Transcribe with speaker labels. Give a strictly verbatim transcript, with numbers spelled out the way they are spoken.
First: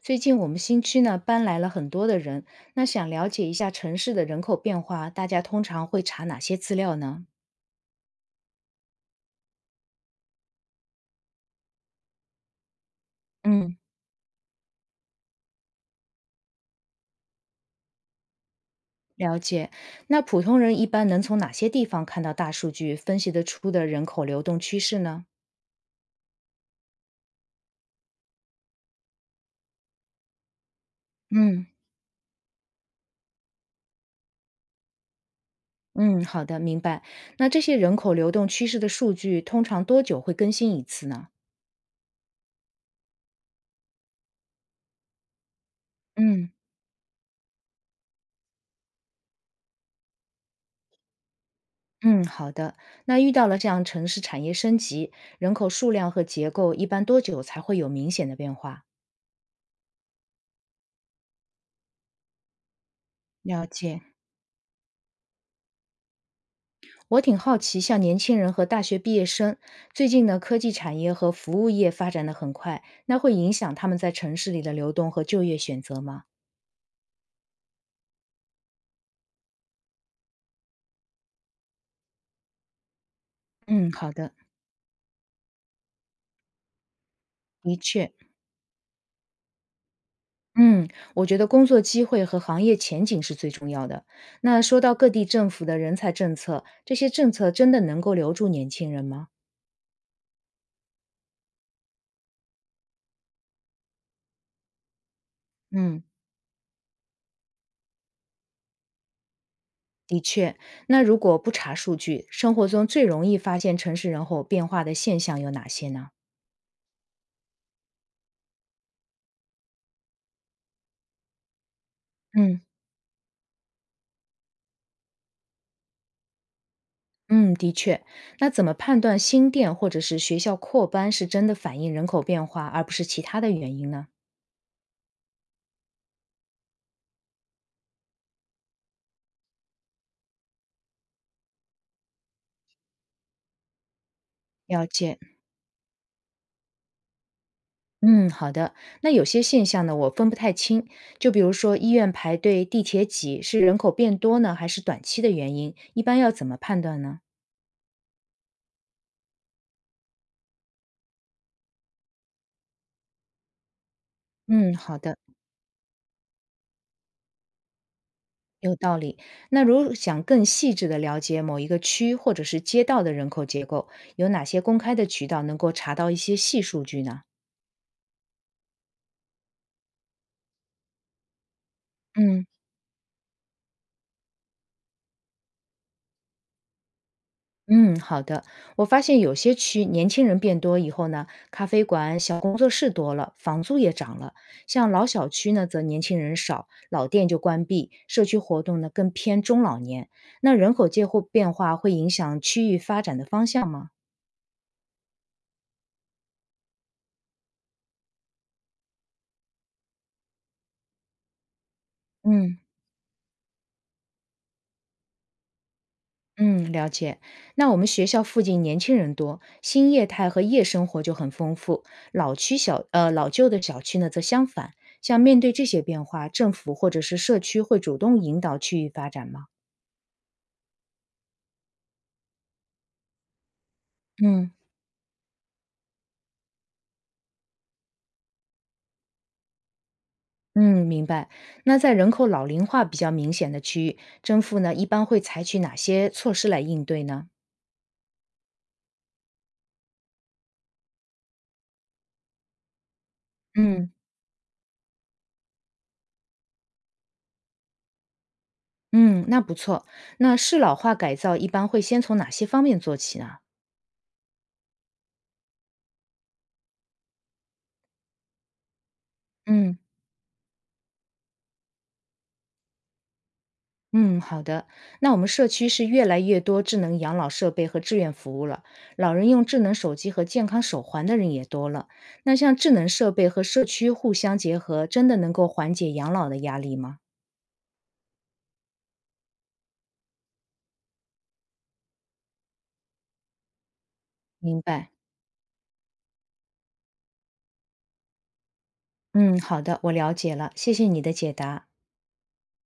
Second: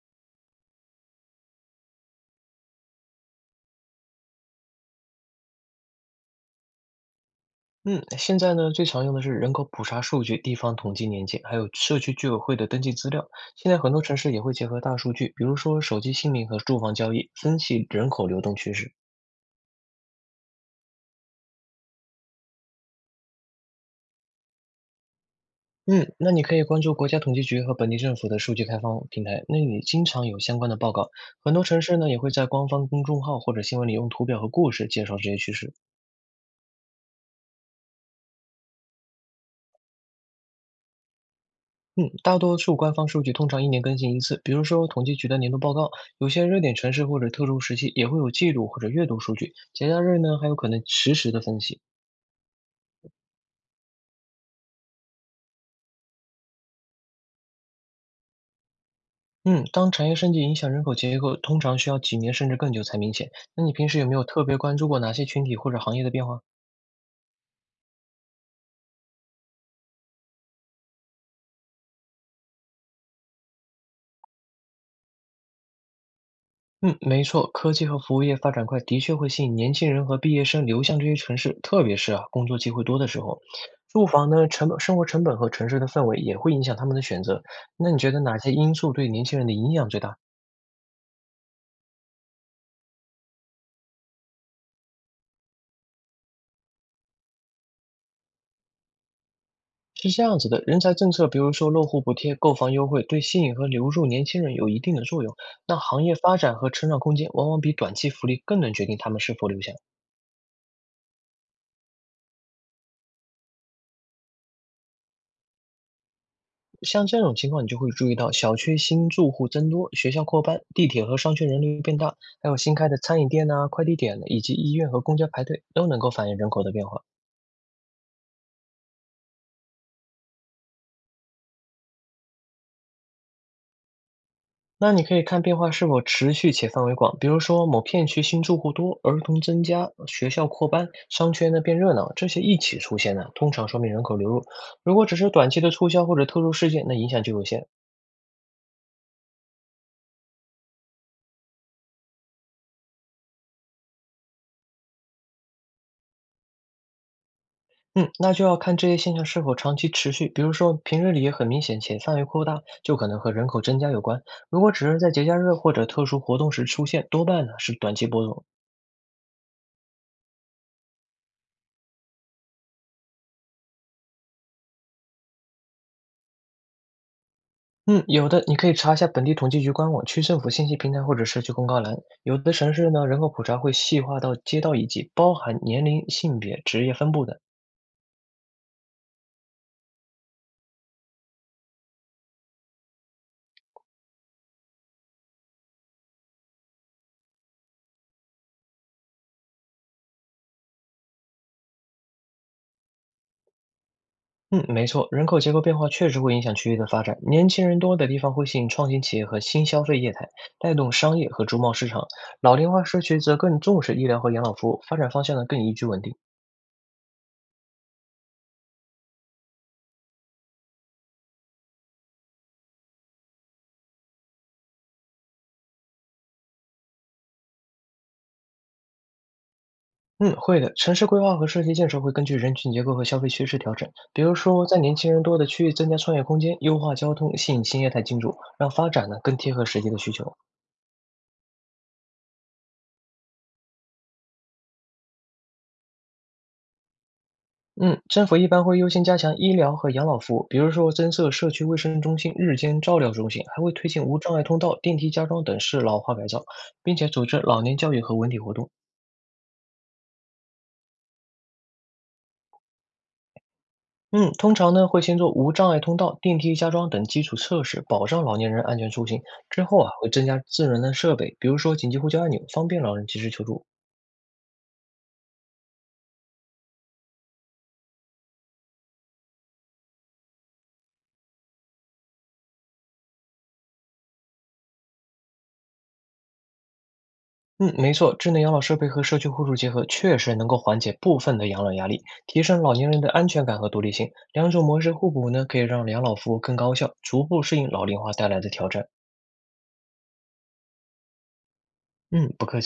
Speaker 1: 最近我们新区呢搬来了很多的人，那想了解一下城市的人口变化，大家通常会查哪些资料呢？
Speaker 2: 嗯，现在呢，最常用的是人口普查数据、地方统计年鉴，还有社区居委会的登记资料。现
Speaker 1: 嗯，
Speaker 2: 在很多城市也会结合大数据，比如说手机姓名和住房交易，分析人口流动趋势。
Speaker 1: 了解。那普通人一般能从哪些地方看到大数据，分析得出的人口流动趋势呢？
Speaker 2: 嗯，那你可以关注国家统计局和本地政府的数据开放平台，那里经常有相关的报告。很多
Speaker 1: 嗯，
Speaker 2: 城市呢，也会在官方公众号或者新闻里用图表和故事介绍这些趋势。
Speaker 1: 嗯，好的，明白。那这些人口流动趋势的数据通常多久会更新一次呢？
Speaker 2: 嗯，大多数官方数据通常一年更新一次，比如说统计局的年度报告，有些
Speaker 1: 嗯，
Speaker 2: 热点城市或者特殊时期也会有季度或者月度数据，节假日呢还有可能实时的分析。
Speaker 1: 嗯，好的。那遇到了这样城市产业升级，人口数量和结构一般多久才会有明显的变化？
Speaker 2: 嗯，当产业升级影响人口结构，通常需要几年甚至更久才明显。
Speaker 1: 了
Speaker 2: 那你平时
Speaker 1: 解。
Speaker 2: 有没有特别关注过哪些群体或者行业的变化？
Speaker 1: 我挺好奇，像年轻人和大学毕业生，最近呢，科技产业和服务业发展的很快，那会影响他们在城市里的流动和就业选择吗？
Speaker 2: 嗯，没错，科技和服务业发展快，的确会吸引年轻人和毕业生流向这些城市，特别是啊，工作机会多的时候，
Speaker 1: 嗯，
Speaker 2: 住
Speaker 1: 好的，
Speaker 2: 房呢，成本、生活成本和城市的氛围也会影响他们的选择。
Speaker 1: 的
Speaker 2: 那你
Speaker 1: 确，
Speaker 2: 觉得哪些因素对年轻人的影响最大？
Speaker 1: 嗯，我觉得工作机会和行业前景是最重要的。那说到各地政府的人才政策，这些政策真的能够留住年轻人吗？
Speaker 2: 是这样子的，人才政策，比如说落户补贴、购房优惠，对吸引和留住年轻人有一定的作用。那
Speaker 1: 嗯，
Speaker 2: 行业发展和成长空间，往往比短期福利更能决定他们是否留下。
Speaker 1: 的确。那如果不查数据，生活中最容易发现城市人口变化的现象有哪些呢？
Speaker 2: 像这种情况，你就会注意到小区新住户增多，学校扩班，地铁和商圈人流变大，还有
Speaker 1: 嗯。
Speaker 2: 新开的餐饮店啊、快递点，以及医院和公交排队，都能够反映人口的变化。
Speaker 1: 嗯，的确。那怎么判断新店或者是学校扩班是真的反映人口变化，而不是其他的原因呢？
Speaker 2: 那你可以看变化是否持续且范围广，比如说某片区新住户多，儿童增加，学校扩班，商圈呢变热闹，这些一起出现呢，通常说明人口流入。
Speaker 1: 了
Speaker 2: 如果只
Speaker 1: 解，
Speaker 2: 是短期的促销或者特殊事件，那影响就有限。
Speaker 1: 嗯，好的。那有些现象呢，我分不太清，就比如说医院排队、地铁挤，是人口变多呢，还是短期的原因？一般要怎么判断呢？
Speaker 2: 嗯，那就要看这些现象是否长期持续，比如说平日里也很明显且范围扩大，就可能和人口增加有关。如果
Speaker 1: 嗯，
Speaker 2: 只
Speaker 1: 好
Speaker 2: 是在
Speaker 1: 的，
Speaker 2: 节假日或者特殊活动时出现，多半呢是短期波动。
Speaker 1: 有道理。那如想更细致的了解某一个区或者是街道的人口结构，有哪些公开的渠道能够查到一些细数据呢？
Speaker 2: 嗯，有的你可以查一下本地统计局官网、区政府信息平台或者社区公告栏。有
Speaker 1: 嗯。
Speaker 2: 的城市呢，人口普查会细化到街道以及包含年龄、性别、职业分布的。
Speaker 1: 嗯，好的。我发现有些区年轻人变多以后呢，咖啡馆、小工作室多了，房租也涨了。像老小区呢，则年轻人少，老店就关闭，社区活动呢更偏中老年。那人口结构变化会影响区域发展的方向吗？
Speaker 2: 嗯，没错，人口结构变化确实会影响区域的发展。年轻人多的地方会吸引创新企业和新消费业态，带动商业和珠贸市场；老
Speaker 1: 嗯。
Speaker 2: 龄化社区则更重视医疗和养老服务，发展方向呢更宜居稳定。
Speaker 1: 嗯，了解。那我们学校附近年轻人多，新业态和夜生活就很丰富。老区小，呃，老旧的小区呢，则相反。像面对这些变化，政府或者是社区会主动引导区域发展吗？
Speaker 2: 嗯，会的，城市规划和社区建设会根据人群结构和消费趋势调整，比如
Speaker 1: 嗯
Speaker 2: 说在年轻人多的区域增加创业空间，优化交通，吸引新业态进驻，让发展呢更贴合实际的需求。
Speaker 1: 嗯，明白。那在人口老龄化比较明显的区域，政府呢一般会采取哪些措施来应对呢？
Speaker 2: 嗯，政府一般会优先加强医疗和养老服务，比如说增设社区卫生中心、日间照料中心，还会推
Speaker 1: 嗯
Speaker 2: 进无障碍通道、电梯加装等适老化改造，并且组织老年教育和文体活动。
Speaker 1: 嗯，那不错。那适老化改造一般会先从哪些方面做起呢？
Speaker 2: 嗯，通常呢会先做无障碍通道、电梯加装等基础设施，保障老年人安全出行。之
Speaker 1: 嗯。
Speaker 2: 后啊会增加智能的设备，比如说紧急呼叫按钮，方便老人及时求助。
Speaker 1: 嗯，好的。那我们社区是越来越多智能养老设备和志愿服务了，老人用智能手机和健康手环的人也多了。那像智能设备和社区互相结合，真的能够缓解养老的压力吗？
Speaker 2: 嗯，没错，智能养老设备和社区互助结合，确实能够缓解部分的养老压力，提升老年人的安全感和独立性。两
Speaker 1: 明
Speaker 2: 种模
Speaker 1: 白。
Speaker 2: 式互补呢，可以让养老服务更高效，逐步适应老龄化带来的挑战。
Speaker 1: 嗯，好的，我了解了，谢谢你的解答。
Speaker 2: 嗯，不客气。